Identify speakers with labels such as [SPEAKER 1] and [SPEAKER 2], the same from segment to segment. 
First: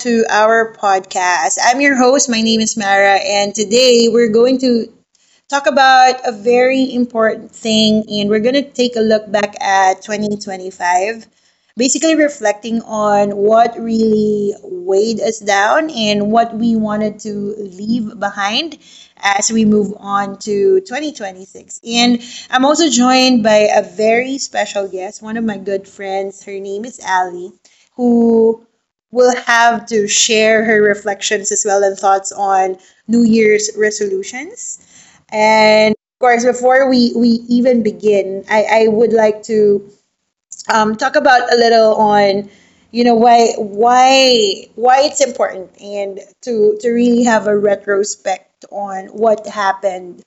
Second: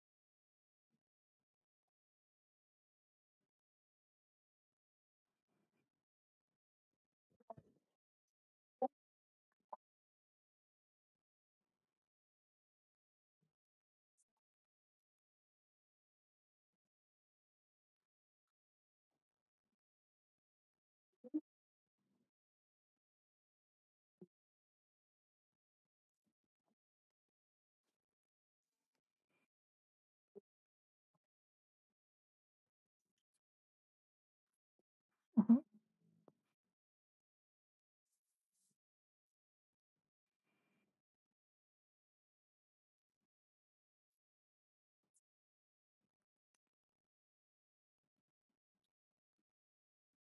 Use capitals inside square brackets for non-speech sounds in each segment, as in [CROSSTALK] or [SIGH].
[SPEAKER 1] to our podcast. I'm your host. My name is Mara, and today we're going to talk about a very important thing, and we're going to take a look back at 2025, basically reflecting on what really weighed us down and what we wanted to leave behind as we move on to 2026. And I'm also joined by a very special guest, one of my good friends. Her name is Ali, who will have to share her reflections as well and thoughts on New Year's resolutions.
[SPEAKER 2] Mhm.
[SPEAKER 1] And of course, before we even begin, I would like to talk about a little on, why it's important and to really have a retrospect on what happened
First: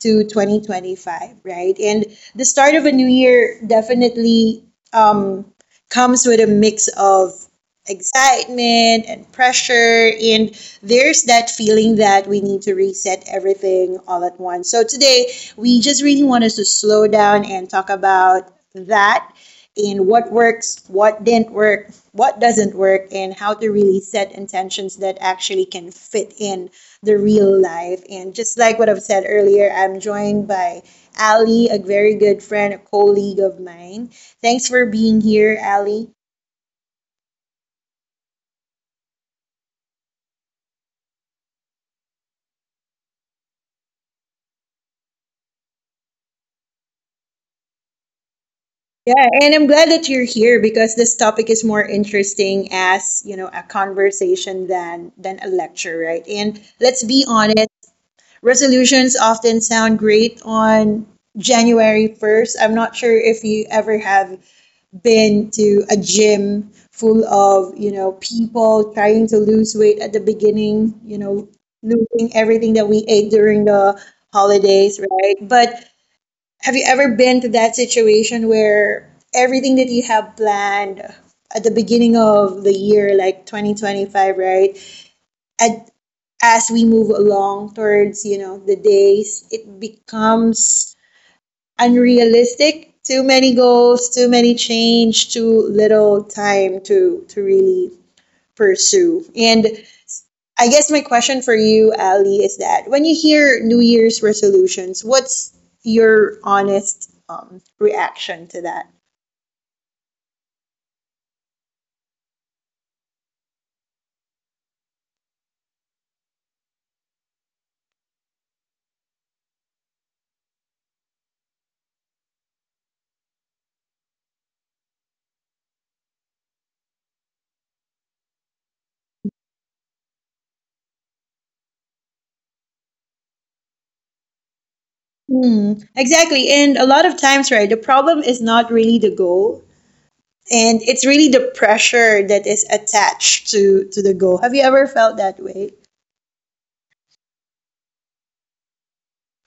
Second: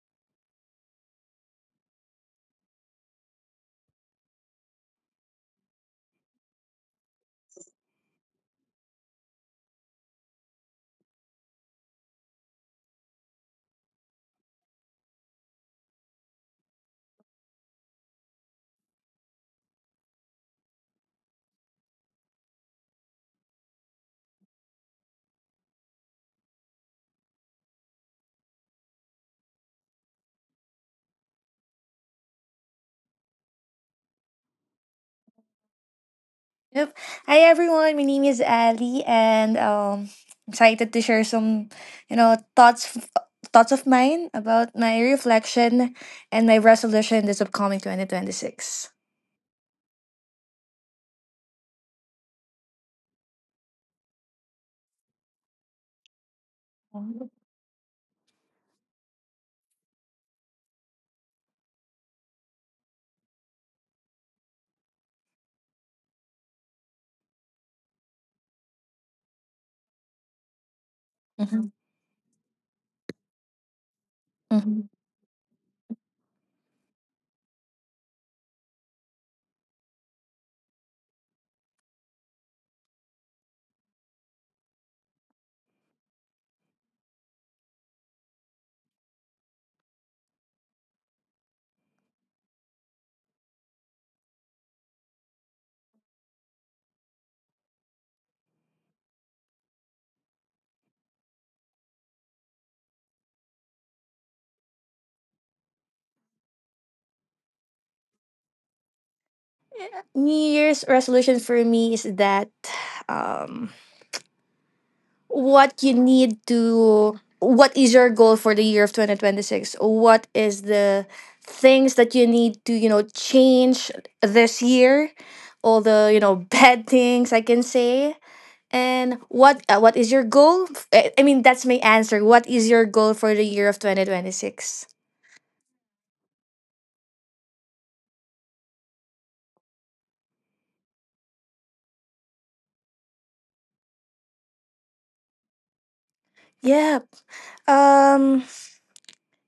[SPEAKER 1] to 2025, right? And the start of a new year definitely um, comes with a mix of excitement and pressure. And there's that feeling that we need to reset everything all at once. So today, we just really want us to slow down and talk about that, and what works, what didn't work, what doesn't work, and how to really set intentions that actually can fit in the real life. And just like what I've said earlier, I'm joined by Ali, a very good friend, a colleague of mine. Thanks for being here, Ali.
[SPEAKER 2] Yep. Hi everyone. My name is Ali, and excited to share some, you know, thoughts thoughts of mine about my reflection and my resolution this upcoming 2026.
[SPEAKER 1] Yeah, and I'm glad that you're here, because this topic is more interesting as, you know, a conversation than a lecture, right? And let's be honest, resolutions often sound great on January 1st. I'm not sure if you ever have been to a gym full of people trying to lose weight at the beginning,
[SPEAKER 2] Mm-hmm.
[SPEAKER 1] losing everything that we ate during the holidays, right? But have you ever been to that situation where everything that you have planned at the beginning of the year, like 2025, right? And as we move along towards the days, it becomes unrealistic. Too many goals, too many change, too little time to really pursue. And I guess my question for you, Ali, is that when you hear New Year's resolutions, what's your honest reaction to that?
[SPEAKER 2] New Year's resolution for me is that um, what is your goal for the year of 2026? What is the things that you need to change this year, all the [LAUGHS] bad things I can say, and what is your goal? I mean, that's my answer. What is your goal for the year of 2026?
[SPEAKER 1] Hmm, exactly. And a lot of times, right, the problem is not really the goal, and it's really the pressure that is attached to the goal. Have you ever felt that way?
[SPEAKER 2] Yeah, um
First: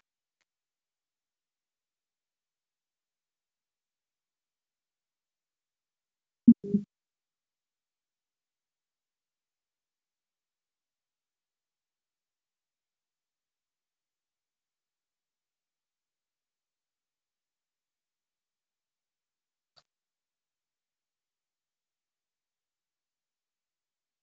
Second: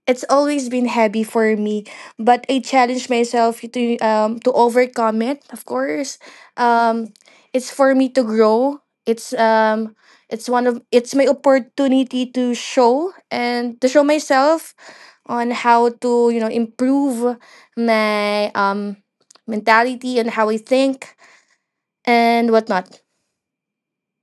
[SPEAKER 2] it's always been heavy for me, but I challenge myself to overcome it. Of course, um, it's for me to grow. It's one of it's my opportunity to show and to show myself on how to improve my mentality and how I think and whatnot.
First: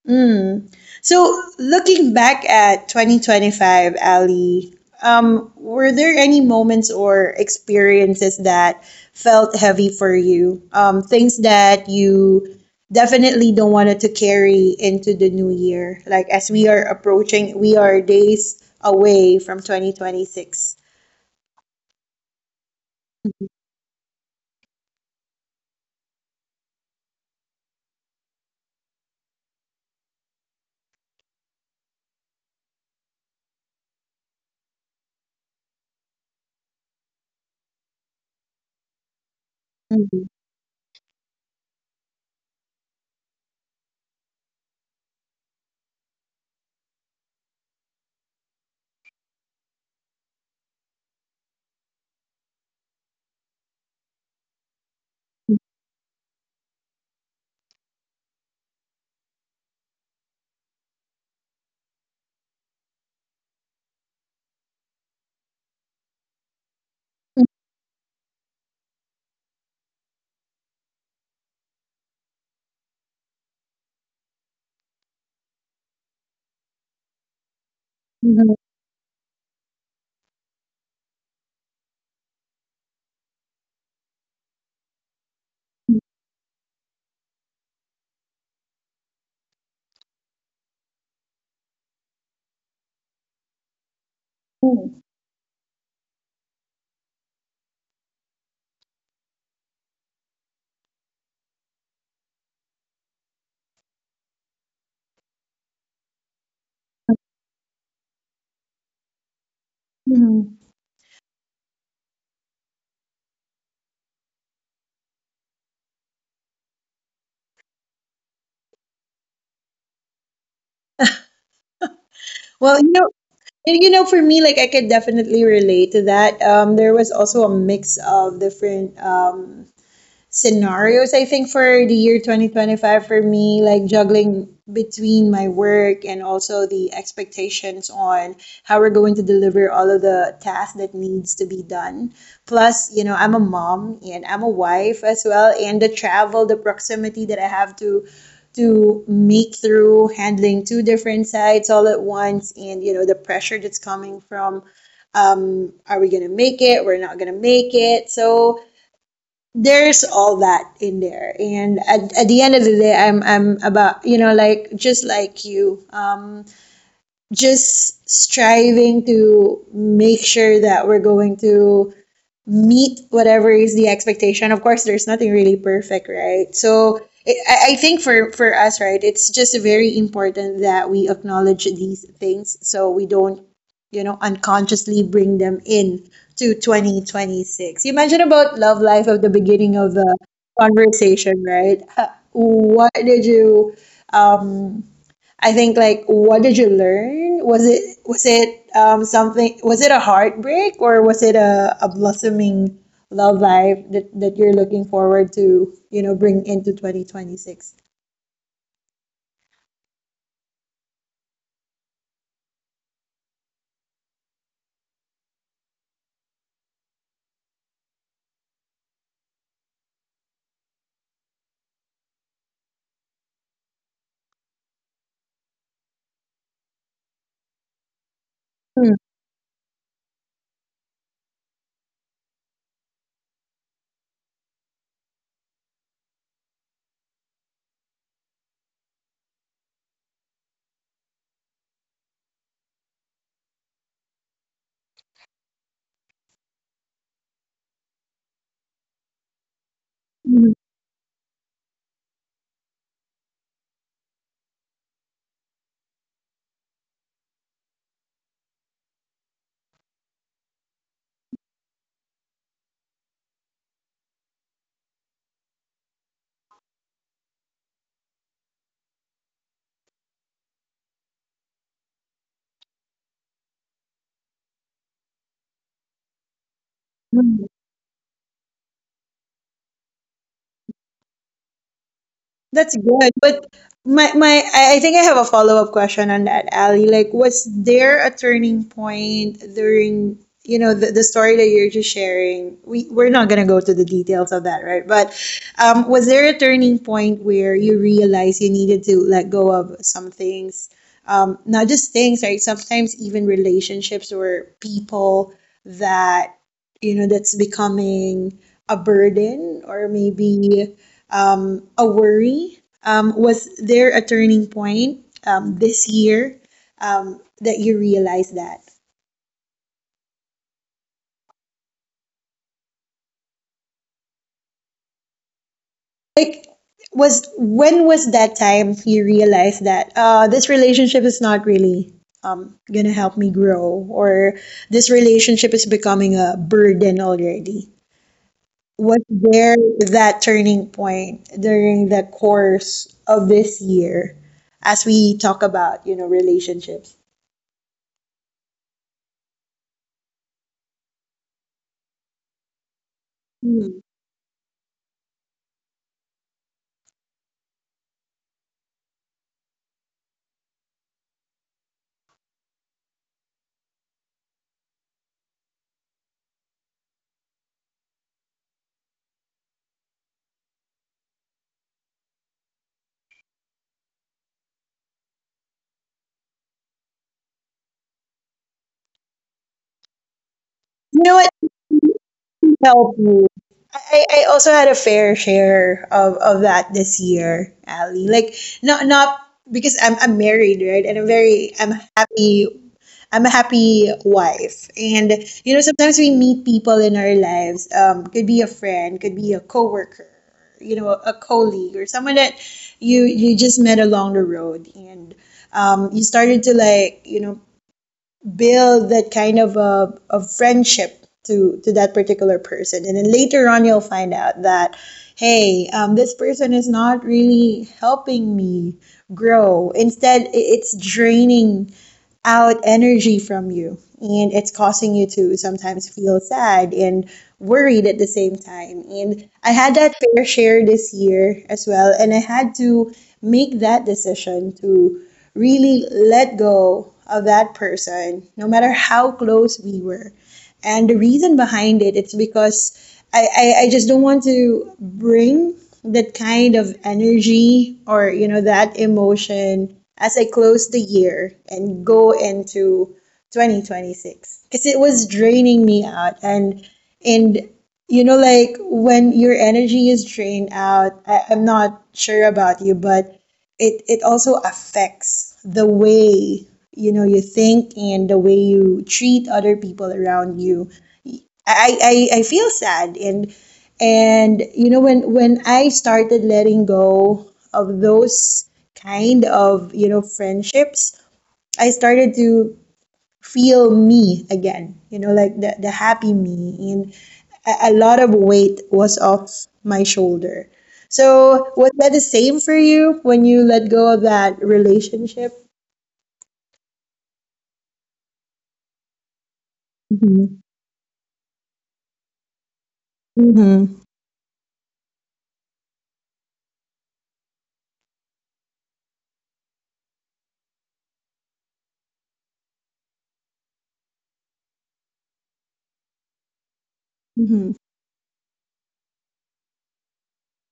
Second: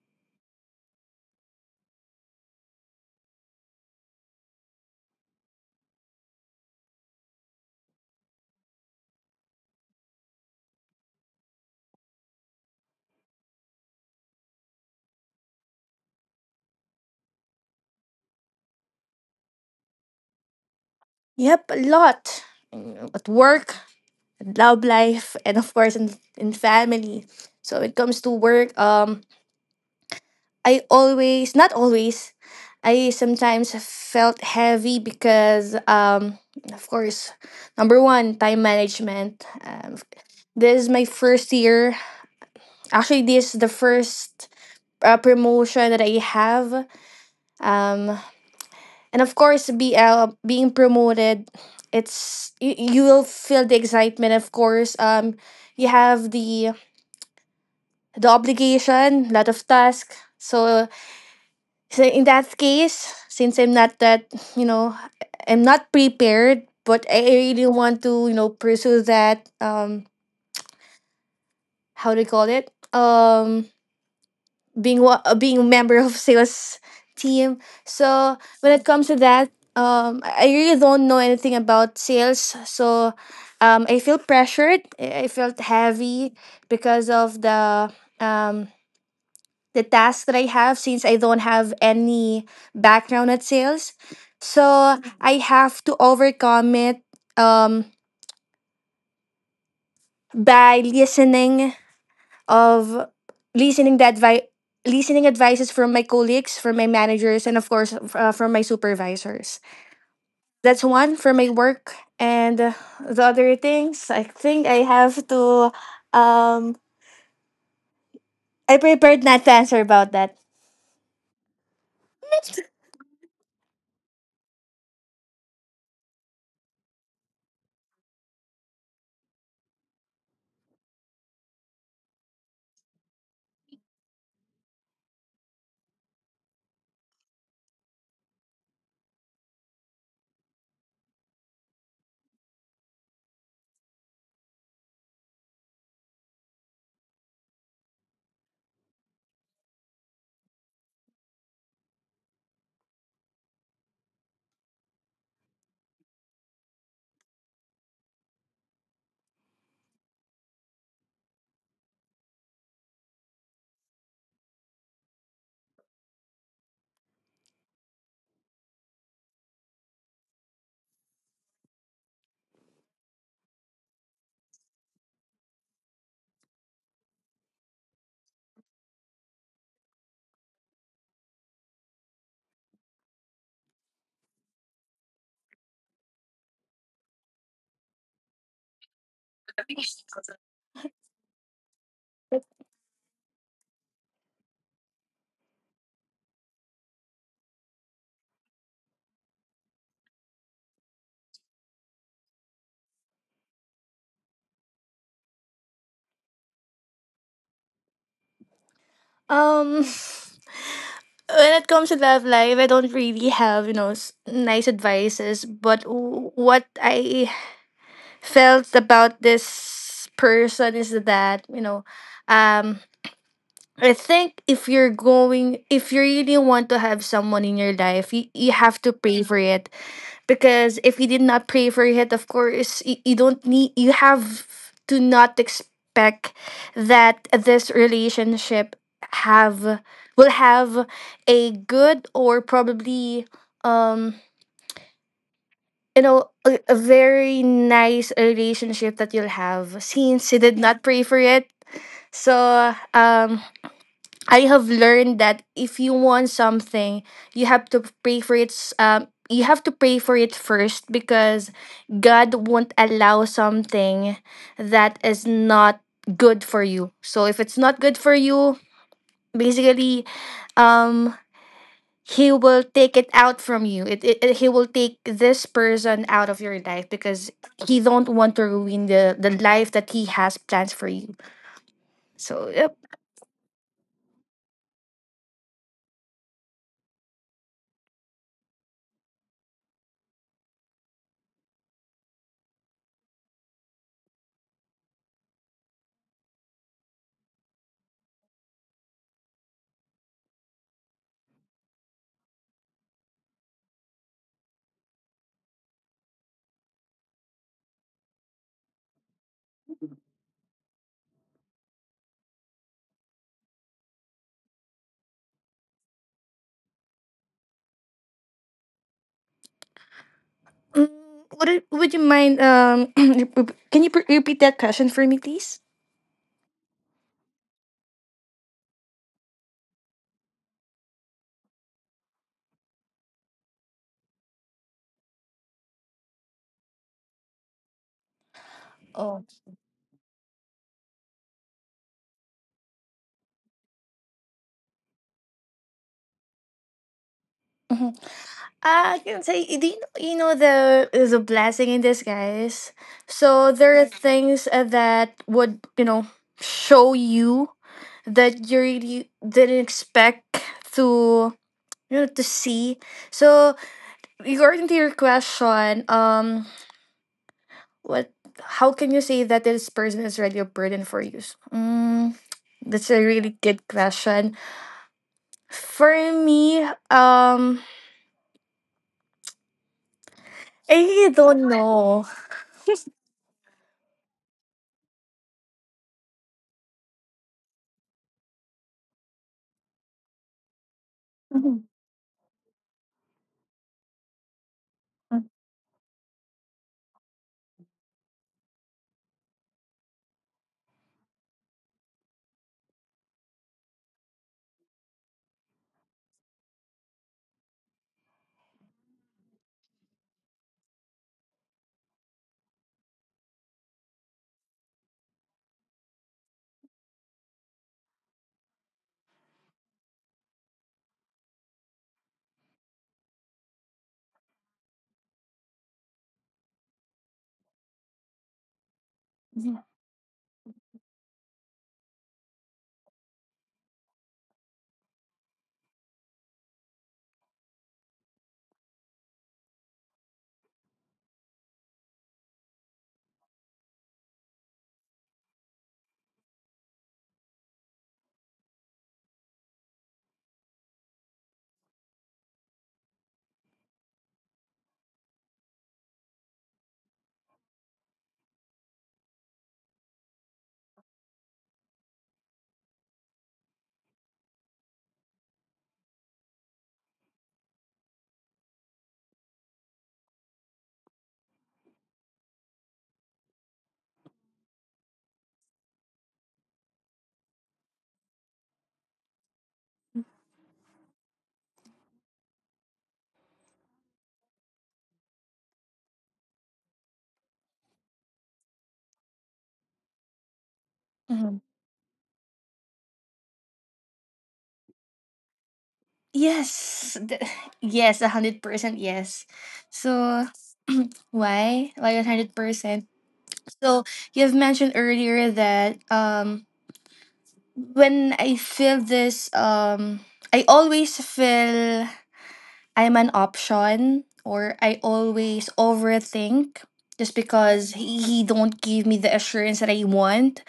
[SPEAKER 1] Mm. So, looking back at 2025, Ali, were there any moments or experiences that felt heavy for you? Things that you definitely don't want to carry into the new year, like, as we are approaching, we are days away from 2026.
[SPEAKER 2] Yep, a lot. At work, love life, and of course in family. So when it comes to work, I always, not always, I sometimes felt heavy because, of course, number one, time management. Um,
[SPEAKER 1] Mhm.
[SPEAKER 2] this is my first year. Actually, this is the first promotion that I have. Um, and of course, BL being promoted, it's you will feel the excitement. Of course, you have the obligation, lot of tasks. So in that case, since I'm not that, you know, I'm not prepared, but I really want to, pursue that. How do you call it? Being a member of [LAUGHS] sales team. So
[SPEAKER 1] Mhm.
[SPEAKER 2] when it comes to that, I really don't know anything about sales. So, I feel pressured. I felt heavy because of um the tasks that I have since I don't have any background at sales. So
[SPEAKER 1] Mhm.
[SPEAKER 2] I have to overcome it um, by listening of listening the advice listening advices from my colleagues, from my managers, and of course from my supervisors.
[SPEAKER 1] Mhm.
[SPEAKER 2] That's one for my work, and the other things I think I have to. Um, I prepared not to answer about that.
[SPEAKER 1] Well, for me, like, I could definitely relate to that. There was also a mix of different scenarios, I think, for the year 2025. For me, like, juggling between my work and also the expectations on how we're going to deliver all of the tasks that needs to be done, plus, I'm a mom and I'm a wife as well, and the travel, the proximity that I have to make through, handling two different sites all at once. And the pressure that's coming from, are we going to make it, we're not going to make it. So there's all that in there. And at the end of the day, I'm about, like, just like you, just striving to make sure that we're going to meet whatever is the expectation. Of course, there's nothing really perfect, right? So I think for us, right, it's just very important that we acknowledge these things so we don't, unconsciously bring them in to 2026. You mentioned about love life at the beginning of the conversation, right? What did you um I think, like, what did you learn? Was it something, was it a heartbreak, or was it a blossoming love life that, that you're looking forward to, you know, bring into 2026?
[SPEAKER 2] Um. [SIGHS] When it comes to love life, I don't really have, nice advices. But what I felt about this person is that, um, I think if you really want to have someone in your life, you have to pray for it. Because if you did not pray for it, of course, you don't need, you have to not expect that this relationship have, will have a good or probably, um, a very nice relationship that you'll have since you did not pray for it. So, I have learned that if you want something, you have to pray for it. You have to pray for it first because God won't allow something that is not good for you. So if it's not good for you, basically, um, He will take it out from you. He will take this person out of your life because He don't want to ruin the life that He has plans for you. So
[SPEAKER 1] That's
[SPEAKER 2] yep.
[SPEAKER 1] good. But my I think I have a follow-up question on that, Ali. Like, was there a turning point during, you know, the story that you're just sharing? We're not gonna go to the details of that, right? But was there a turning point where you realized you needed to let go of some things? Not just things, right? Sometimes even relationships or people that, that's becoming a burden, or maybe a worry? Was there a turning point this year that you realized that?
[SPEAKER 2] Mm, would you mind, [CLEARS THROAT] can you repeat that question for me, please?
[SPEAKER 1] Like, was, when was that time you realized that, this relationship is not really gonna help me grow, or this relationship is becoming a burden already? Was
[SPEAKER 2] Oh,
[SPEAKER 1] there that turning point during the course of this year as we talk about, you know, relationships?
[SPEAKER 2] hmm I can say, you know the is a blessing in disguise. So there
[SPEAKER 1] Hmm.
[SPEAKER 2] are things that would show you that you really didn't expect to you know to see. So regarding to your question, what? How can you say that this person is already a burden for you? Mm, that's a really good question. For me, um, I
[SPEAKER 1] You know
[SPEAKER 2] really
[SPEAKER 1] what?
[SPEAKER 2] don't know.
[SPEAKER 1] Help you. I also had a fair share of that this year, Ali. Like, not because I'm married, right? And
[SPEAKER 2] Mhm,
[SPEAKER 1] happy I'm a happy wife. And you know, sometimes we meet people in our lives. Could be a friend, could be a coworker, you know, a colleague, or someone that you just met along the road, and you started to, like, build that kind of a friendship to that particular person. And then later on you'll find out that, hey, this person is not really helping me grow. Instead, it's draining out energy from you, and it's causing you to sometimes feel sad and worried at the same time. And I
[SPEAKER 2] mhm.
[SPEAKER 1] had that fair share this year as well, and I had to make that decision to really let go of that person, no matter how close we were. And the reason behind it, it's because I just don't want to bring that kind of energy, or that emotion, as I close the year and go into 2026, because it was draining me out. And like, when your energy is drained out, I'm not sure about you, but it also affects the way you think and the way you treat other people around you. I feel sad, and when I started letting go of those kind of friendships, I started to feel me again, like the happy me, and a lot of weight was off my shoulder.
[SPEAKER 2] Mhm.
[SPEAKER 1] So was that the same for you when you let go of that relationship?
[SPEAKER 2] Yes, [SIGHS] yes, 100% yes. So
[SPEAKER 1] Mm-hmm.
[SPEAKER 2] why? Why 100%?
[SPEAKER 1] Mm-hmm.
[SPEAKER 2] So you've mentioned earlier that when I feel this, I always feel I'm an option or I always overthink just because he don't give me the assurance that I want.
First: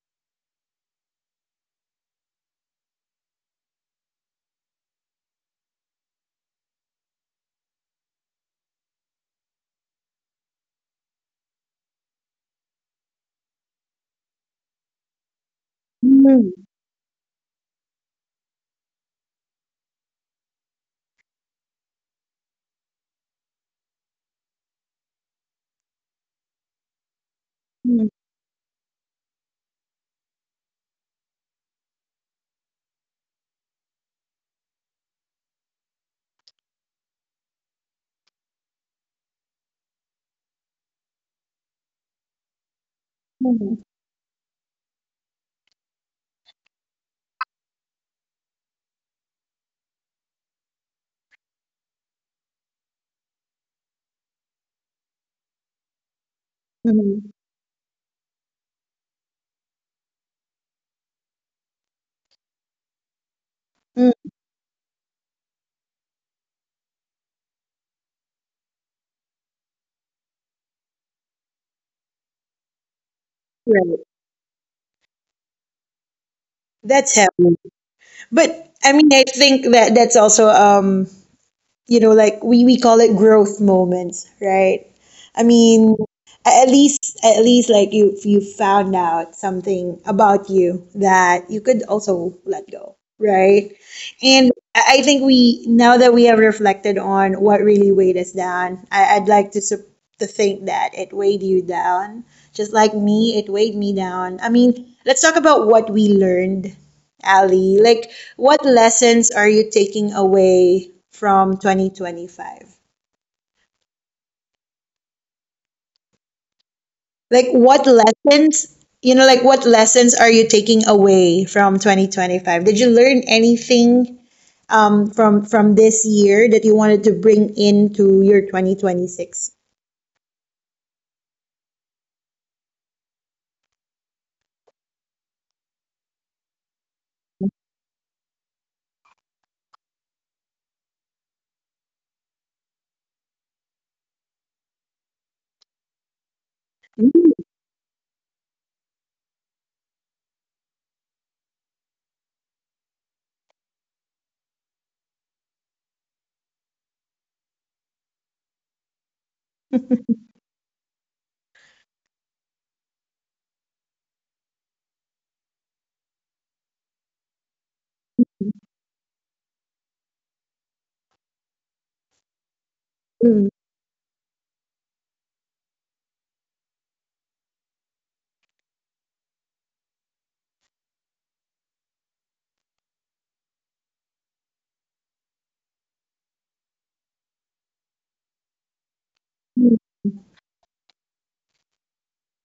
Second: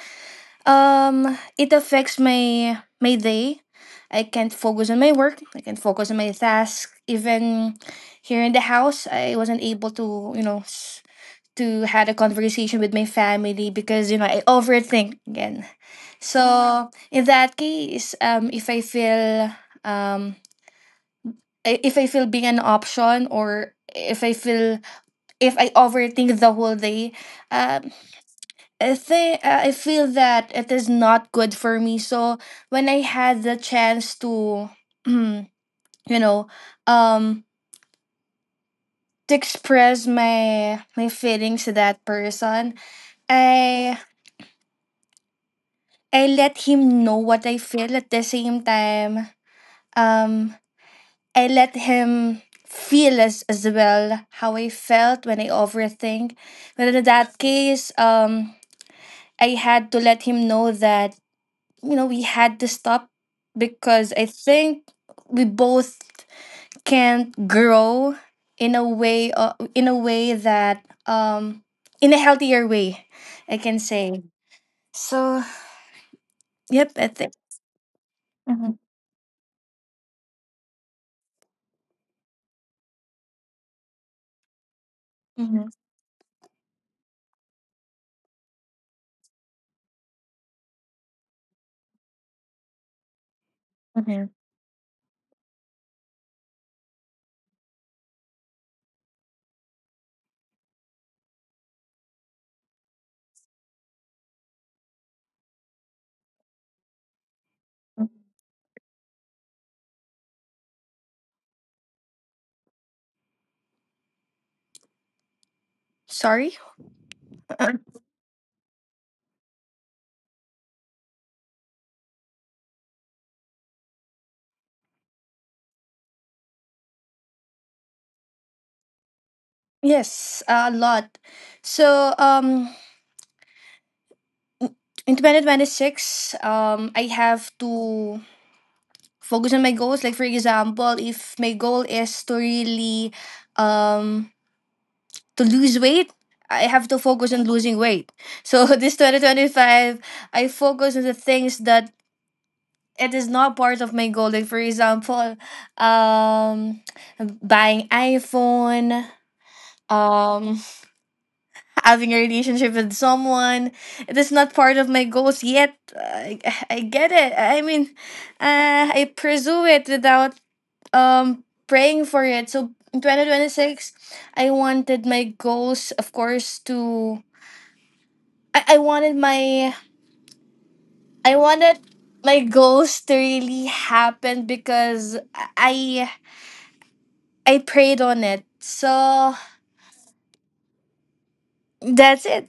[SPEAKER 2] It affects my day. I can't focus on my work. I can't focus on my task. Even here in the house, I wasn't able to had a conversation with my family because I overthink again.
[SPEAKER 1] Mm-hmm.
[SPEAKER 2] So in that case, if I feel um, being an option or if I overthink the whole day, um,
[SPEAKER 1] Mm-hmm.
[SPEAKER 2] I think I feel that it is not good for me. So when I had the chance to, [CLEARS THROAT] you know, um, to express my feelings to that person,
[SPEAKER 1] Mm-hmm.
[SPEAKER 2] I I let him know what I feel at the same time. Um, I let him feel as well how I felt when I overthink. But in
[SPEAKER 1] Mm-hmm.
[SPEAKER 2] that case, I had to let him know that, we had to stop because I
[SPEAKER 1] Mm-hmm.
[SPEAKER 2] think we both can't grow in a way that in a healthier way, I can
[SPEAKER 1] Right.
[SPEAKER 2] say. So, yep, I
[SPEAKER 1] That's
[SPEAKER 2] think.
[SPEAKER 1] heavy. But
[SPEAKER 2] Mhm,
[SPEAKER 1] I mean, I think that that's also, like, we call it growth moments, right? I
[SPEAKER 2] mhm,
[SPEAKER 1] mean, at least like you, if you found out something about you that you could also let go, right?
[SPEAKER 2] mhm.
[SPEAKER 1] And I think, we, now that we have reflected on what really weighed us down, I'd like to think that it weighed you down, just like me, it weighed me down. I mean, let's talk about what we learned, Ali. Like, what lessons are you taking away from 2025?
[SPEAKER 2] Sorry?
[SPEAKER 1] Like, what lessons, you know, like, what lessons are you taking away from 2025? Did you learn anything from this year that you wanted to bring into your 2026?
[SPEAKER 2] Yes, a lot. So, in 2026, I have to focus on my goals. Like, for example, if my goal is to really, um, to lose weight, I have to focus on losing weight. So, [LAUGHS] this 2025, I focus on the things that it is not part of my goal. Like, for example, um, buying iPhone, um, having a relationship with someone. It is not part of my goals yet. I get it. I mean, I pursue it without praying for it. So in
[SPEAKER 1] Mm.
[SPEAKER 2] 2026, I wanted my goals, of course, to I, I wanted my I wanted my goals to really happen because I I prayed on it. So
[SPEAKER 1] [LAUGHS]
[SPEAKER 2] that's it.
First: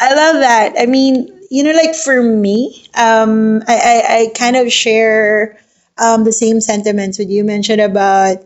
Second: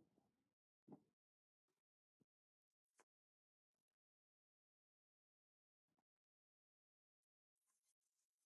[SPEAKER 1] I love that. I mean, you know, like, for me, I kind of share the same sentiments with you mentioned about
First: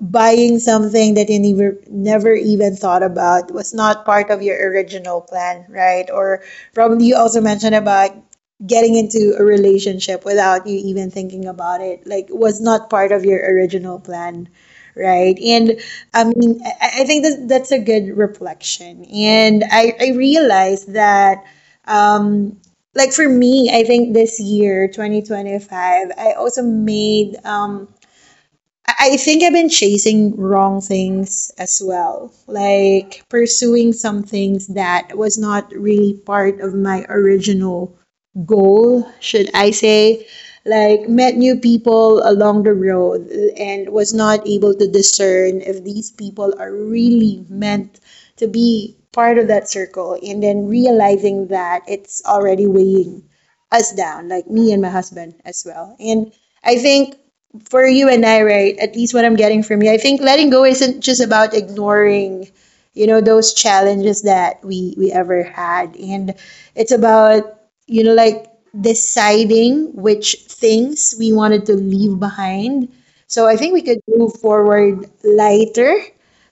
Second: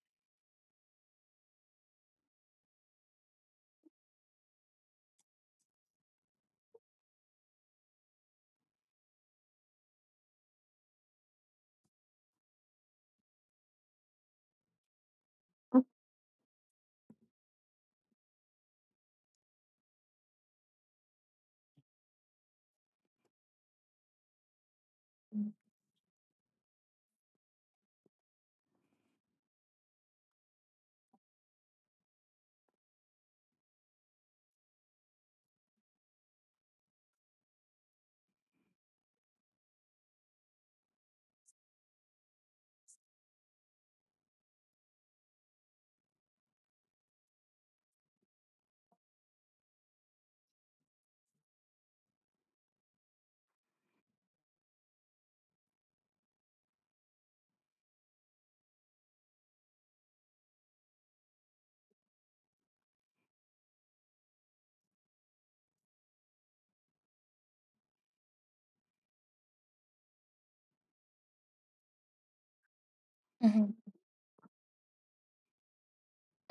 [SPEAKER 1] buying something that you never even thought about, was not part of your original plan, right? Or probably you also mentioned about getting into a relationship without you even thinking about it, like, was not part of your original plan, right? And I mean, I think that that's a good reflection, and I realized that. Um, like, for me, I think this year, 2025, I also made I think I've been chasing wrong things as well, like pursuing some things that was not really part of my original goal, should I say. Like, met new people along the road and was not able to discern if these people are really meant to be part of that circle, and then realizing that it's already weighing us down, like, me and my husband as well. And I think for you and I, right? At least what I'm getting from you, I think letting go isn't just about ignoring, you know, those challenges that we ever had, and it's about like deciding which things we wanted to leave behind. So I think we
[SPEAKER 2] Mm-hmm.
[SPEAKER 1] could move forward lighter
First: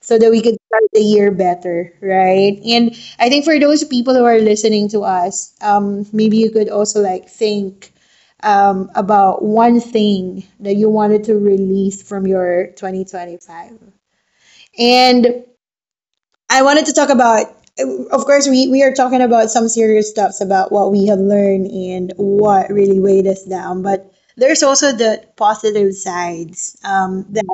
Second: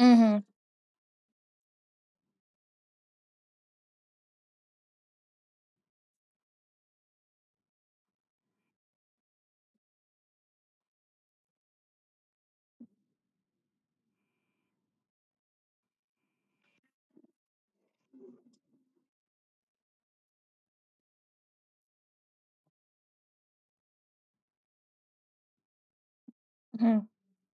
[SPEAKER 1] so that we could start the year better, right? And I think for those people who are listening to us, maybe you could also like think about one thing that you wanted to release from your 2025. And I wanted to talk about, of course, we are talking about some serious stuffs about what we have learned and what really weighed us down, but there's also the positive sides
[SPEAKER 2] Mm-hmm.
[SPEAKER 1] that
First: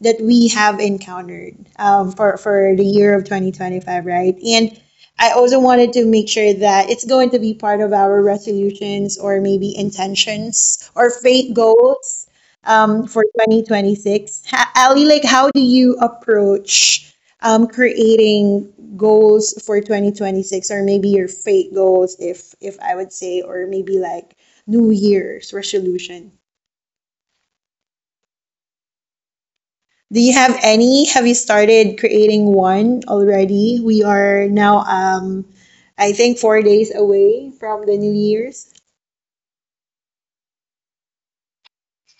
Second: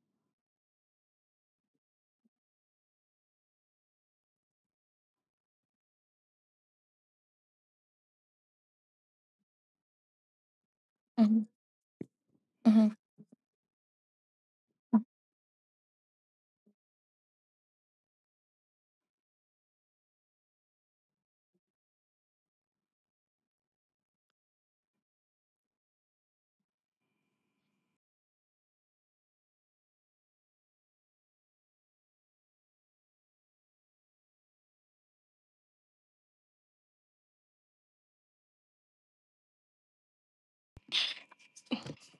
[SPEAKER 1] we have encountered for the year of 2025, right? And I also wanted to make sure that it's going to be part of our resolutions or maybe intentions or
[SPEAKER 2] Mm-hmm.
[SPEAKER 1] faith goals for 2026. Ali, like, how do you approach creating goals for 2026 or maybe your faith goals, if I would say, or maybe like New Year's resolution? Do you have any? Have you started creating one already? We are now, I think, 4 days away from the New Year's.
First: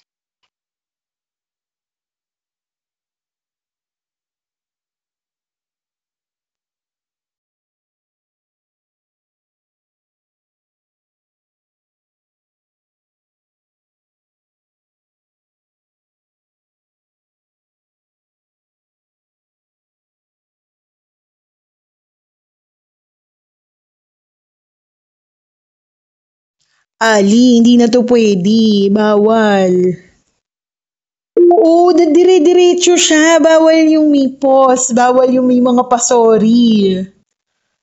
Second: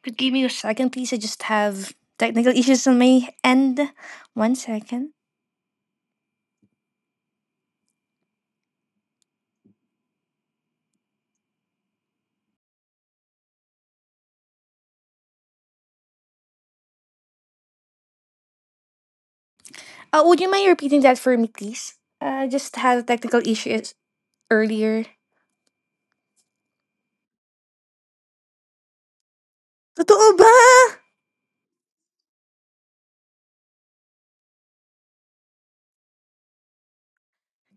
[SPEAKER 2] Could give me a second, please? I just have technical issues on my end. One second. Would you mind repeating that for me, please? I just had technical issues earlier.
[SPEAKER 1] Ali, hindi na to pwede. Bawal.
[SPEAKER 2] Totoo ba?
[SPEAKER 1] Oo, dadire-diretso siya. Bawal yung may pause. Bawal yung may mga pasori.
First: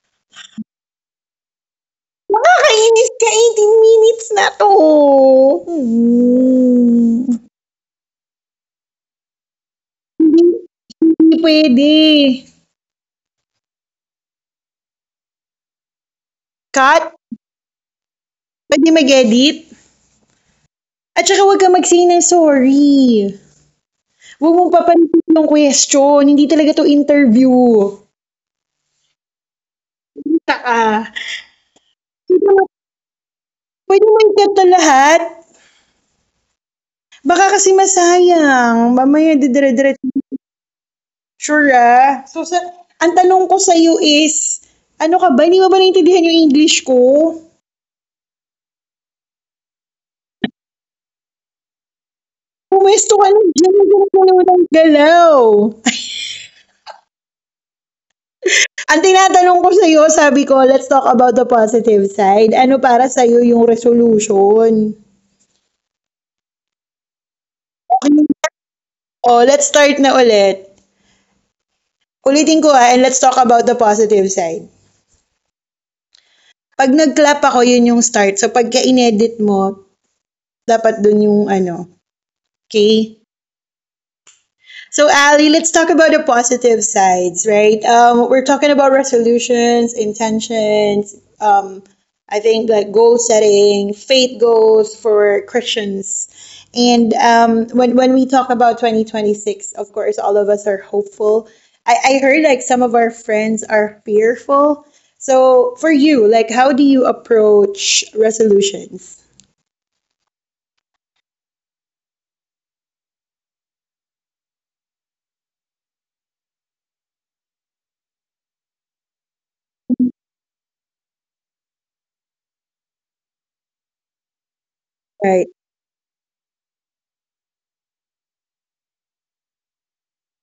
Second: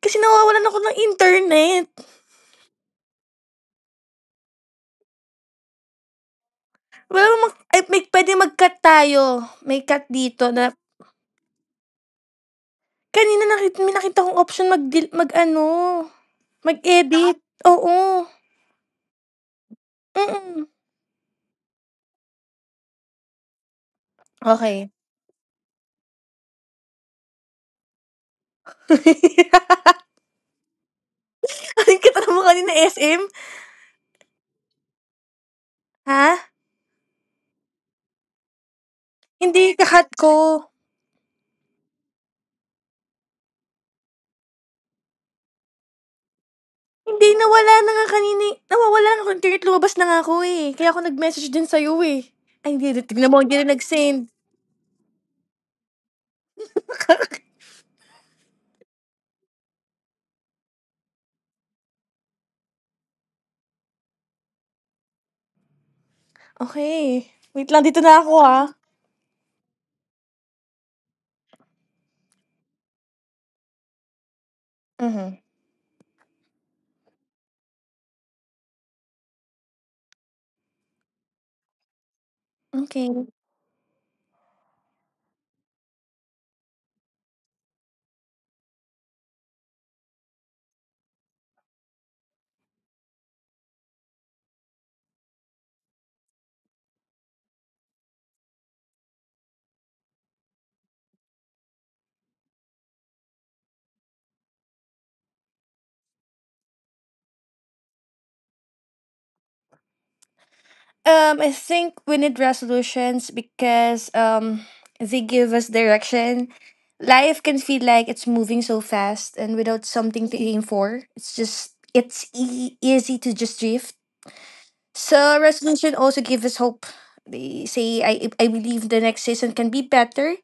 [SPEAKER 2] Kasi nawawalan ako ng internet.
[SPEAKER 1] Makakainis ka 18 minutes na to. Hmm.
[SPEAKER 2] Wala well, mag- ay, may, pwede mag-cut tayo. May cut dito
[SPEAKER 1] Hindi,
[SPEAKER 2] na
[SPEAKER 1] hindi pwede.
[SPEAKER 2] kanina nakita, may nakita kong option mag, mag ano,
[SPEAKER 1] Cut?
[SPEAKER 2] mag-edit. Oo.
[SPEAKER 1] Pwede mag-edit?
[SPEAKER 2] Mm-mm.
[SPEAKER 1] At saka huwag ka mag-say ng sorry. Huwag mong
[SPEAKER 2] Okay.
[SPEAKER 1] papalitin yung question. Hindi talaga to interview.
[SPEAKER 2] [LAUGHS]
[SPEAKER 1] Kita ka.
[SPEAKER 2] Ang kita na mo
[SPEAKER 1] Kita mo,
[SPEAKER 2] kanina SM?
[SPEAKER 1] pwede mo i-cut na lahat.
[SPEAKER 2] Ha?
[SPEAKER 1] Baka kasi masayang. Mamaya
[SPEAKER 2] Hindi,
[SPEAKER 1] didire-diretso.
[SPEAKER 2] kakat ko.
[SPEAKER 1] Sure ah. So, ang tanong ko sa'yo is, ano ka ba? Hindi mo ba naintindihan yung English ko?
[SPEAKER 2] Hindi, nawala na nga kanina eh. Nawawala na akong internet, lumabas na nga ako eh. Kaya ako nag-message din sa'yo eh. Ay, hindi, rin-
[SPEAKER 1] Pumesto ka
[SPEAKER 2] tignan
[SPEAKER 1] na
[SPEAKER 2] mo, hindi rin
[SPEAKER 1] dyan. Huwag
[SPEAKER 2] nag-send.
[SPEAKER 1] mo ng galaw. [LAUGHS]
[SPEAKER 2] [LAUGHS]
[SPEAKER 1] Ang tinatanong ko sa'yo, sabi ko, let's talk about the positive side. Ano para sa'yo yung resolution?
[SPEAKER 2] Okay. Wait lang, dito na ako ah.
[SPEAKER 1] Oh, let's start na ulit. Ulitin ko ha and let's talk about the positive side.
[SPEAKER 2] Mhm.
[SPEAKER 1] Pag nag-clap ako, yun yung start. So, pagka inedit mo, dapat dun yung ano, okay?
[SPEAKER 2] Okay.
[SPEAKER 1] So, Ali, let's talk about the positive sides, right? We're talking about resolutions, intentions. Um, I think like goal setting, faith goals for Christians, and when we talk about 2026, of course, all of us are hopeful. I heard like some of our friends are fearful. So, for you, like, how do you approach resolutions?
[SPEAKER 2] I think we need resolutions because they give us direction. Life can feel like it's moving so fast, and without something to aim for, it's easy to just drift. So
[SPEAKER 1] Right.
[SPEAKER 2] resolution also gives us hope. They say, I believe the next season can be better,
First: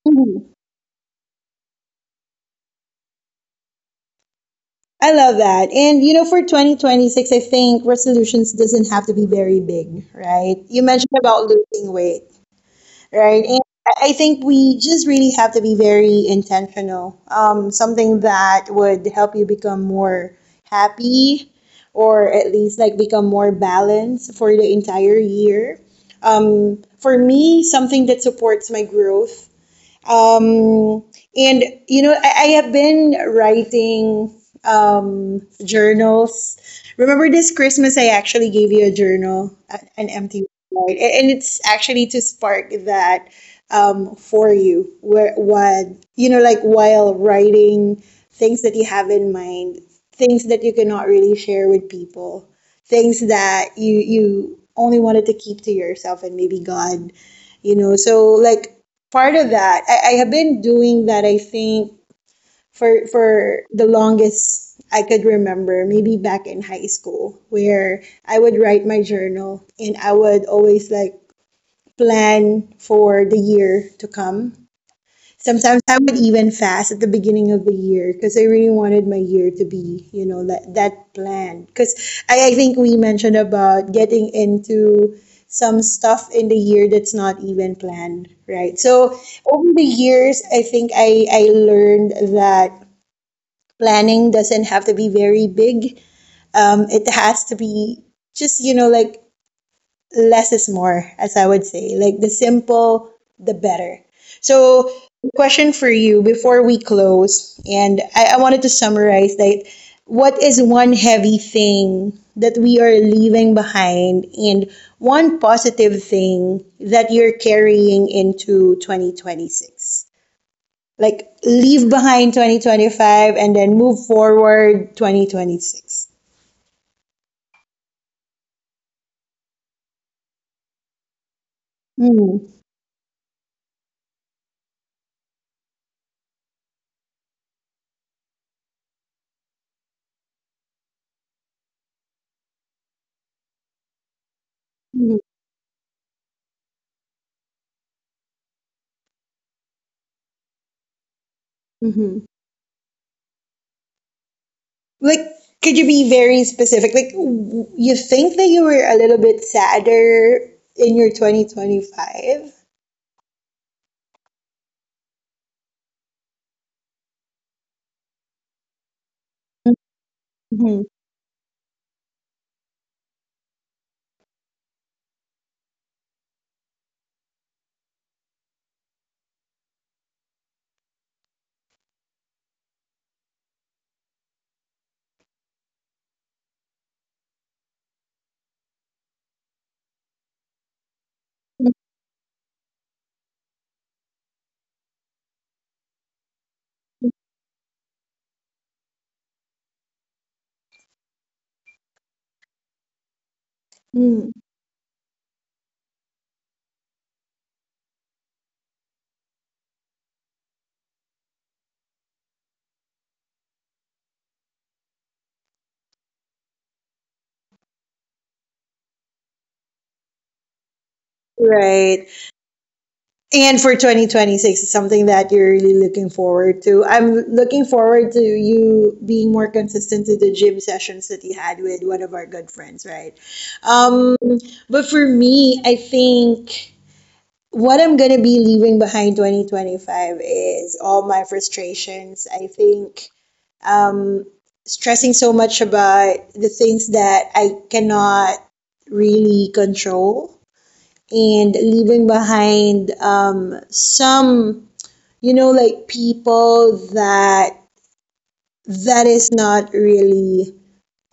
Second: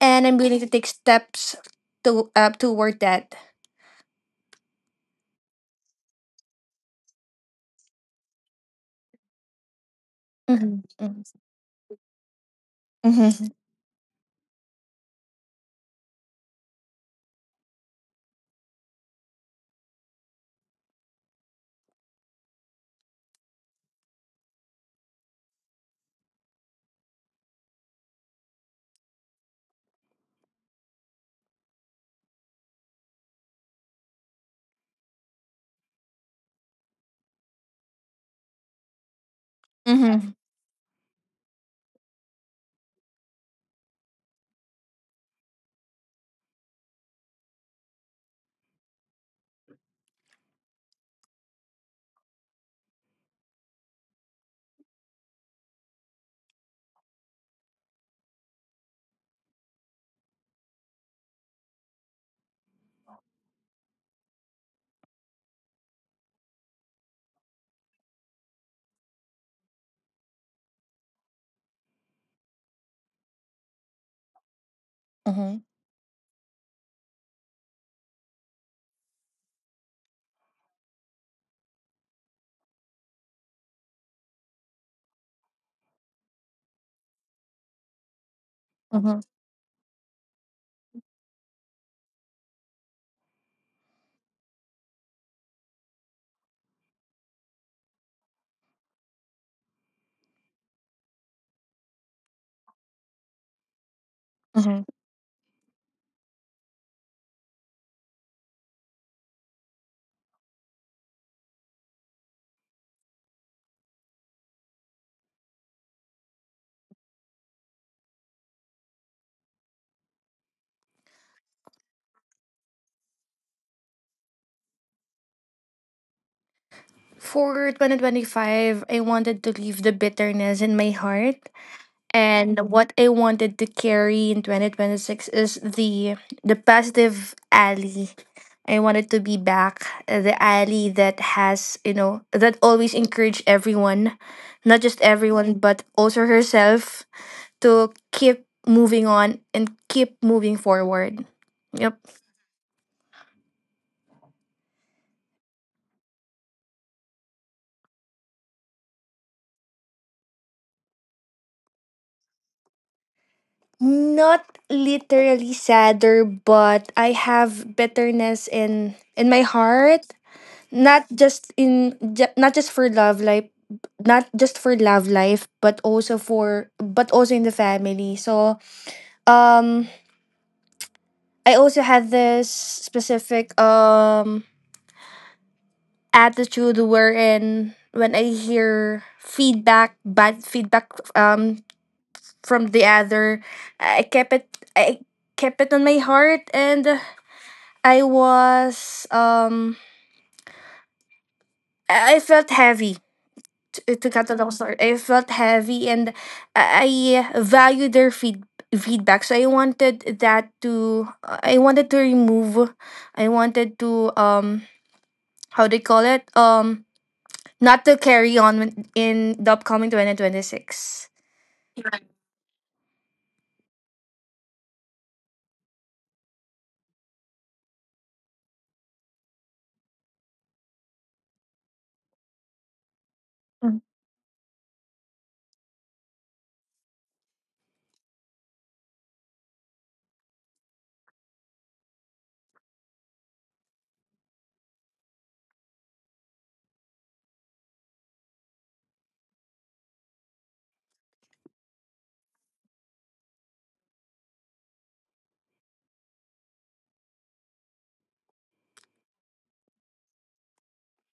[SPEAKER 2] and I'm willing to take steps to toward that.
[SPEAKER 1] I love that. And you know, for 2026, I think resolutions doesn't have to be very big, right?
[SPEAKER 2] Mhm,
[SPEAKER 1] You mentioned
[SPEAKER 2] mhm,
[SPEAKER 1] about losing weight, right?
[SPEAKER 2] mhm,
[SPEAKER 1] And I think we just really have to be very intentional. Something that would help you become more happy or at least like become more balanced for the entire year. For me, something that supports my growth um, and you know, I have been writing journals. Remember this Christmas, I actually gave you a journal, an
[SPEAKER 2] mhm,
[SPEAKER 1] empty one, right? And it's actually to spark that for you, where what you know, like while writing things that you have in mind, things that you cannot really share with people, things that you only wanted to keep to yourself, and maybe God you know so like part of that. I have been doing that, I think, for the longest I could remember, maybe back in high school, where I would write my journal and I would always like plan for the year to come.
[SPEAKER 2] mhm,
[SPEAKER 1] Sometimes I would even fast at the beginning of the year because I really wanted my year to be, you know, that plan. Because I think we mentioned about getting into some stuff in the year that's not even planned, right? So
[SPEAKER 2] mhm,
[SPEAKER 1] over the years, I think I learned that planning doesn't have to be very big. It has to be just, you know, like less is more, as I would say. Like the simple, the better.
[SPEAKER 2] mhm.
[SPEAKER 1] So, question for you before we close, and I wanted to summarize that what is one heavy thing that we are leaving behind, and one positive thing that you're carrying into 2026? Like, leave behind 2025 and then move forward 2026.
[SPEAKER 2] For 2025, I wanted to leave the bitterness in my heart. And
[SPEAKER 1] Mm-hmm.
[SPEAKER 2] what I wanted to carry in 2026 is the positive alley. I wanted to be back the alley that has, you know, that always encouraged everyone, not just
[SPEAKER 1] Mm-hmm.
[SPEAKER 2] everyone, but also herself to keep moving on and keep moving forward. Yep.
[SPEAKER 1] Mm-hmm. Like, could you be very specific? Like, you think that you were a little bit sadder in your 2025?
[SPEAKER 2] Not literally sadder, but I have bitterness in my heart,
[SPEAKER 1] Mhm.
[SPEAKER 2] not just in not just for love life not just for love life, but also in the family. So um I also had this specific attitude wherein when I hear feedback, bad feedback, um from the other, i kept it I kept it on my heart, and I was I felt heavy. To
[SPEAKER 1] Mhm.
[SPEAKER 2] cut a long story, I felt heavy, and I value their feedback. So I wanted to remove, I wanted to, um, how do you call it? Not to carry on in the upcoming 2026.
[SPEAKER 1] Right. And for 2026, it's something that you're really looking forward to. I'm looking forward to you being more consistent to the gym sessions that you had with one of our good friends, right? Um, but for me, I think what I'm going to be leaving behind 2025 is all my frustrations. I think um, stressing so much about the things that I cannot really control and leaving behind some, you know, like people that is not really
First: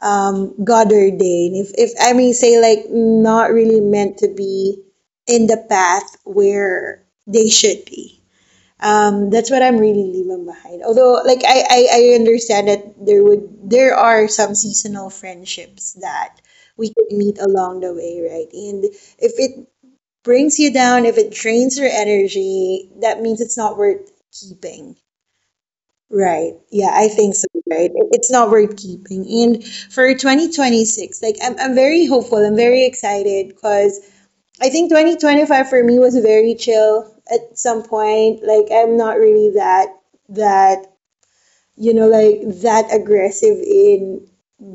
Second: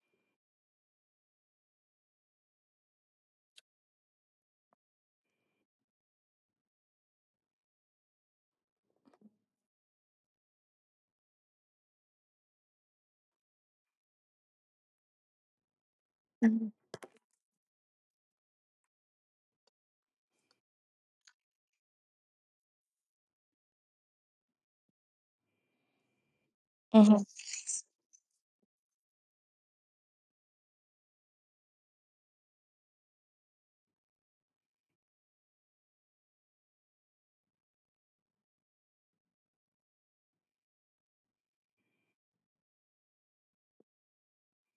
[SPEAKER 1] God ordained. If I may say, like, not really meant to be in the path where they should be that's what I'm really leaving behind. Although, like I understand that there are some seasonal friendships that we could meet along the way, right? And if it brings you down, if it drains your energy, that means it's not worth keeping. Right. Yeah, I
[SPEAKER 2] Mm-hmm.
[SPEAKER 1] think so, right? It's not worth keeping. And for 2026, like I'm very hopeful. I'm very excited because I think 2025 for me was very chill at some point. Like I'm not really that you know, like that aggressive in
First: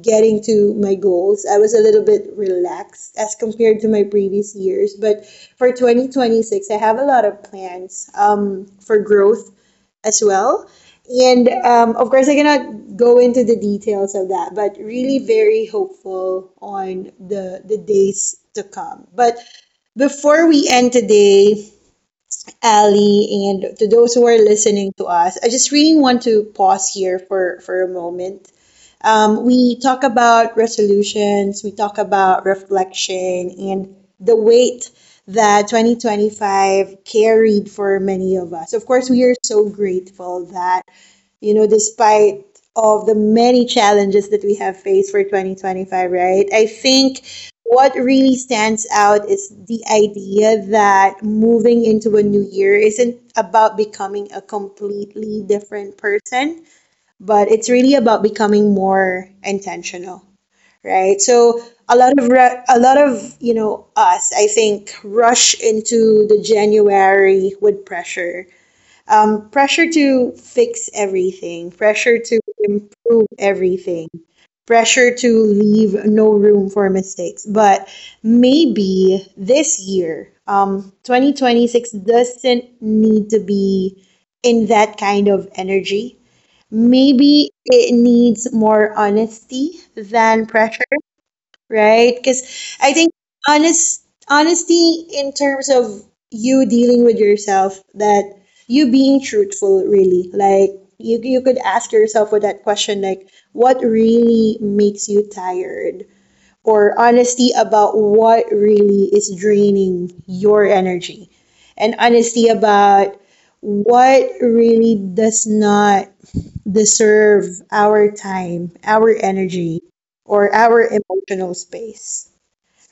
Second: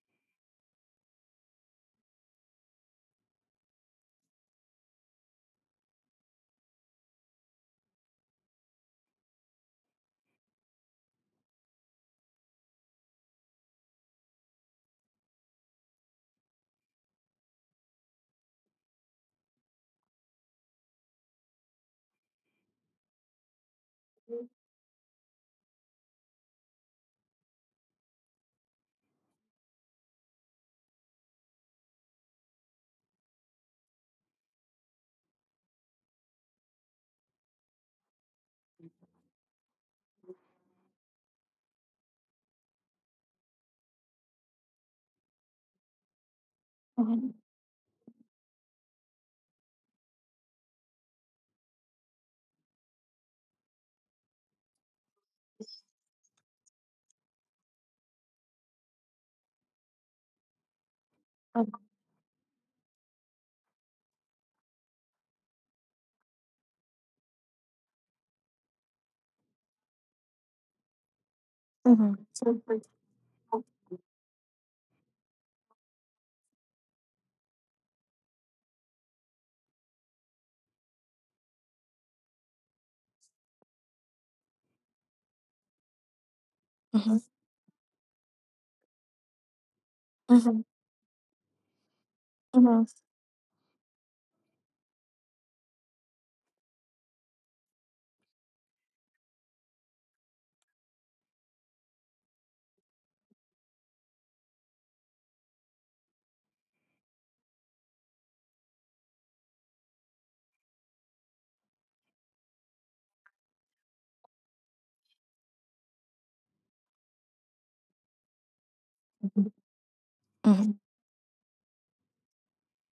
[SPEAKER 1] getting to my goals. I was a little bit relaxed as compared to my previous years. But for 2026, I have a lot of plans for growth as well. And of course, I cannot go into the details of that, but really very hopeful on the days to come. But before we end today, Ali, and to those who are listening to us, I just really want to pause here for a moment. We talk about resolutions, we talk about reflection, and the weight that 2025 carried for many of us. Of course, we are so grateful that you know, despite of the many challenges that we have faced for 2025, right? I think what really stands out is the idea that moving into a new year isn't about becoming a completely different person, but it's really about becoming more intentional, right? So
[SPEAKER 2] Mm-hmm.
[SPEAKER 1] a lot of you know us, I think, rush into the January with pressure pressure to fix everything,
[SPEAKER 2] Mm-hmm.
[SPEAKER 1] pressure to improve everything, pressure to leave no room for mistakes. But maybe this year, 2026 doesn't need to be in that kind of energy.
[SPEAKER 2] Mm-hmm.
[SPEAKER 1] Maybe it needs more honesty than pressure, right? Because
[SPEAKER 2] Mm-hmm.
[SPEAKER 1] I think honesty in terms of you dealing with yourself, that you being truthful, really, like you could ask yourself with that question, like what really makes you tired, or honesty about what really is draining your energy, and honesty about what really does not deserve our time, our energy, or
[SPEAKER 2] Mm-hmm.
[SPEAKER 1] our emotional space,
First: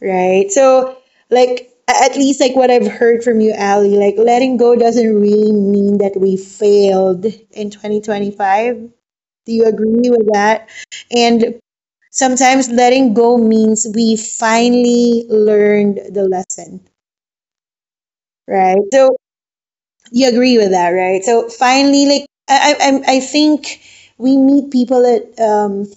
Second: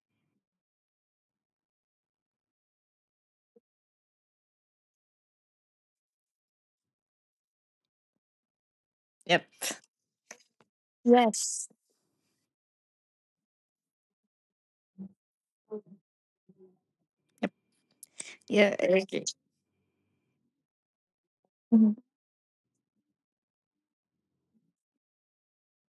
[SPEAKER 1] right? So, like, at least like what I've heard from you, Ali, like letting go doesn't really mean that we failed in 2025.
[SPEAKER 2] Yep.
[SPEAKER 1] Do you agree with that? And
[SPEAKER 2] Yes.
[SPEAKER 1] sometimes letting go means we finally learned the lesson,
[SPEAKER 2] Yeah.
[SPEAKER 1] right?
[SPEAKER 2] I
[SPEAKER 1] So
[SPEAKER 2] agree.
[SPEAKER 1] you agree with that, right? So
[SPEAKER 2] Mhm.
[SPEAKER 1] finally, like I think we meet people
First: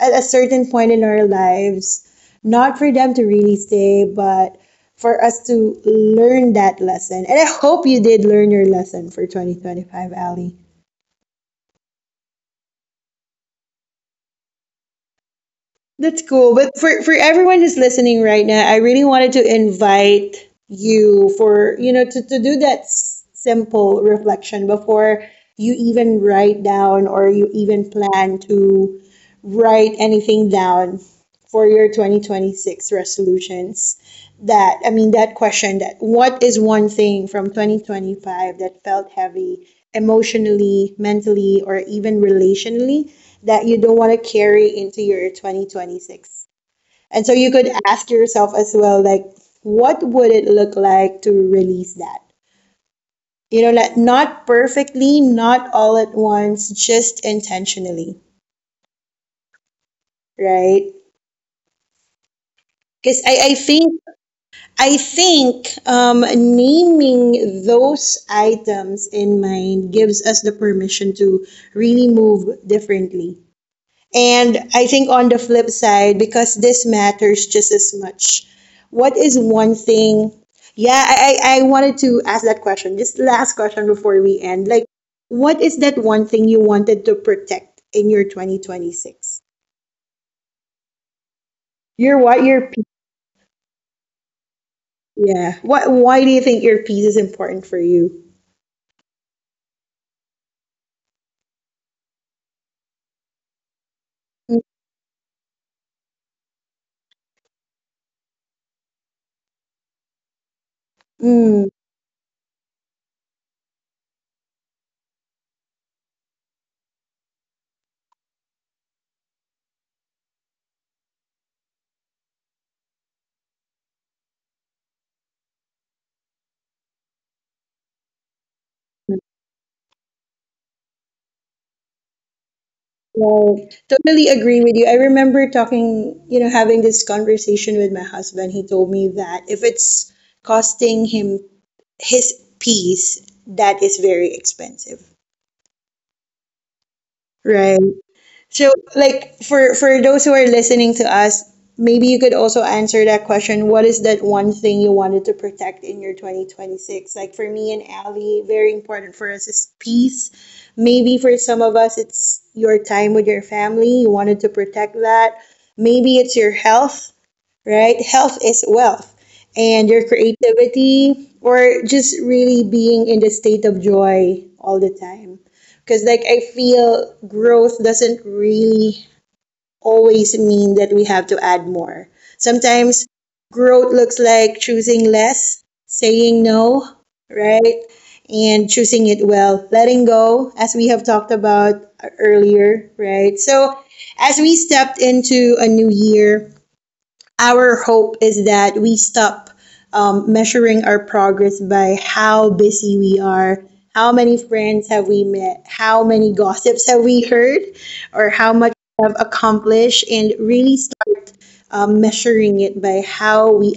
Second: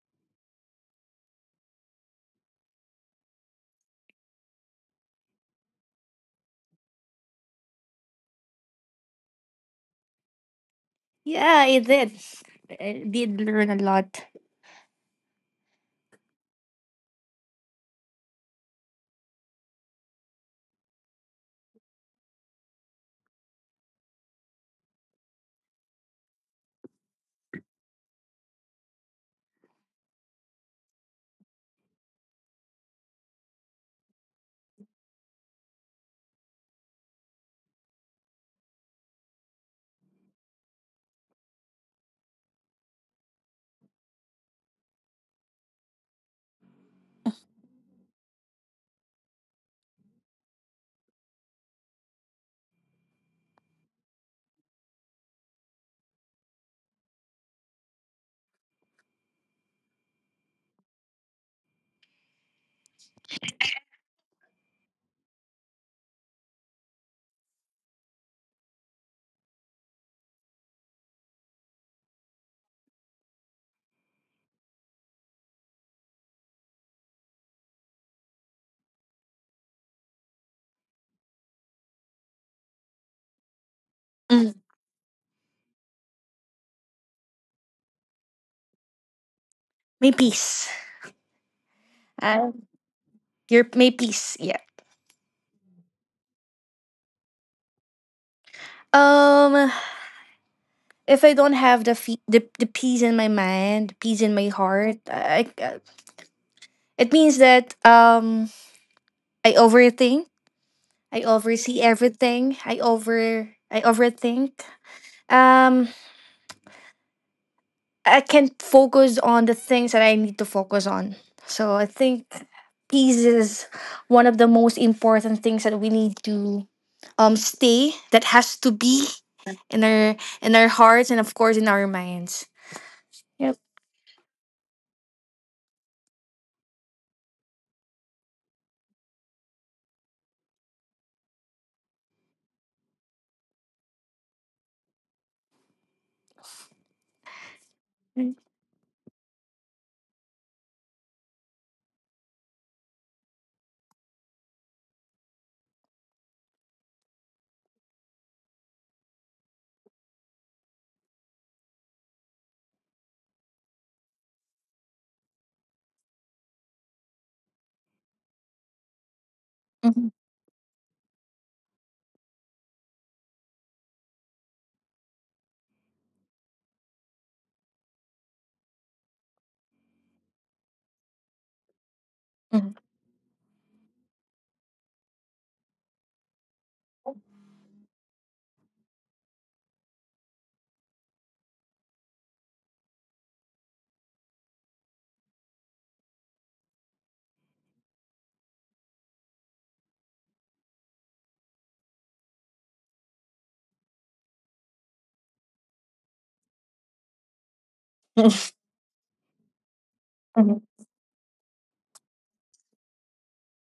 [SPEAKER 1] at a certain point in our lives, not for them to really stay, but for us to learn that lesson. And I hope you did learn your lesson for 2025, Ali.
[SPEAKER 2] Yeah, I did. I did learn a lot.
[SPEAKER 1] That's cool. But for everyone who's listening right now, I really wanted to invite you for, you know, to do that simple reflection before you even write down or you even plan to write anything down for your 2026 resolutions. That I mean that question, that what is one thing from 2025 that felt heavy emotionally, mentally, or even relationally, that you don't want to carry into your 2026. And so you could ask yourself as well, like what would it look like to release that, you know, like not perfectly, not all at once, just intentionally, right? Because I think naming those items in mind gives us the permission to really move differently. And I think on the flip side, because this matters just as much, what is one thing? Yeah, I wanted to ask that question. Just last question before we
[SPEAKER 2] Mm.
[SPEAKER 1] end. Like, what is that one thing you wanted to protect in your 2026?
[SPEAKER 2] May peace.
[SPEAKER 1] Your what? Your peace.
[SPEAKER 2] Your my peace. Yeah.
[SPEAKER 1] Yeah. What? Why do you think your peace is important for you?
[SPEAKER 2] Um, if I don't have the the peace in my mind, the peace in my heart, it means that I overthink, I
[SPEAKER 1] Mm.
[SPEAKER 2] oversee everything, I overthink. Um, I can't focus on the things that I need to focus on. So I think peace is one of the most important things that we need to stay that has to be in our hearts, and of course in our minds. Yeah.
[SPEAKER 1] Right. Totally agree with you. I remember talking, you know, having this conversation with my husband. He told me that if it's costing him his peace, that is very expensive, right?
[SPEAKER 2] Mm.
[SPEAKER 1] So, like for those who are listening to us, maybe you could also answer that question. What is that one thing you wanted to protect in your 2026? Like for me and Ali, very important for us is peace. Maybe for some of us, it's your time with your family. You wanted to protect that. Maybe it's your health, right? Health is wealth. And your
[SPEAKER 2] Mhm,
[SPEAKER 1] creativity or just really being in the state of joy all the time. Because, like, I feel growth doesn't really always mean that we have to add more.
[SPEAKER 2] mhm,
[SPEAKER 1] Sometimes growth looks like choosing less, saying no, right? And choosing it well, letting go, as we have talked about earlier, right? So, as we stepped into a new year, our hope is that we stop measuring our progress by how busy we are, how many friends have we met, how many gossips have we heard, or how
[SPEAKER 2] [LAUGHS]
[SPEAKER 1] much we have accomplished, and
[SPEAKER 2] mhm,
[SPEAKER 1] really start measuring it by how we,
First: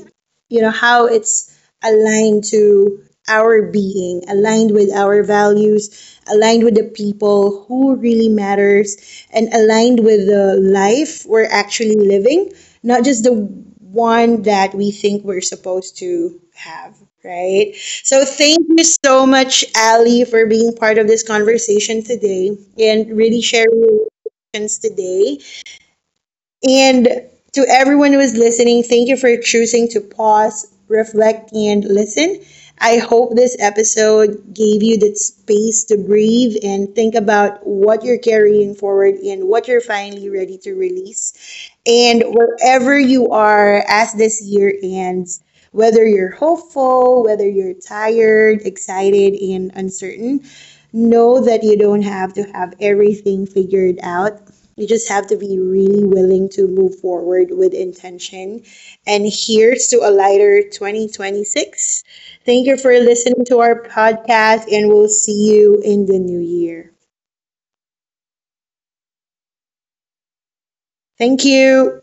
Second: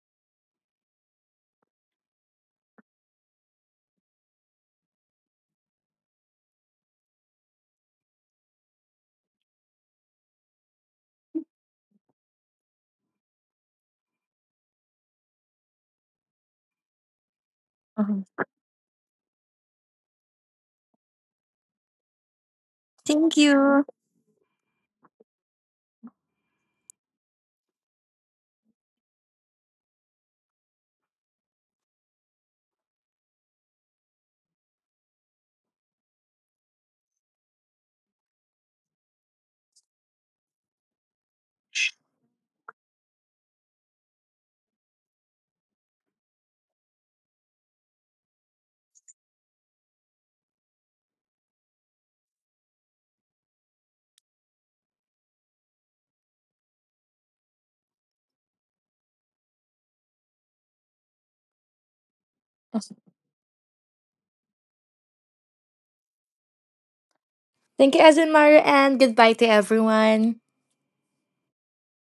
[SPEAKER 1] you know, how it's aligned to our being, aligned with our values, aligned with the people who really matters, and aligned with the life we're actually living, not just the one that we think we're supposed to have. Right. So
[SPEAKER 2] mhm.
[SPEAKER 1] thank you so much, Ali, for being part of this conversation today and
[SPEAKER 2] Thank
[SPEAKER 1] really sharing
[SPEAKER 2] you.
[SPEAKER 1] your experience today. And to everyone who is listening, thank you for choosing to pause, reflect, and listen. I hope this episode gave you that space to breathe and think about what you're carrying forward and what you're finally ready to release. And wherever you are as this year ends, whether you're hopeful, whether you're tired, excited, and uncertain, know that you don't have to have everything figured out. You just have to be really willing to move forward with intention. And here's to a lighter 2026. Thank you for listening to our podcast, and we'll see you in the new year.
[SPEAKER 2] Thank you, Azumara, and goodbye to everyone.
[SPEAKER 1] Thank you.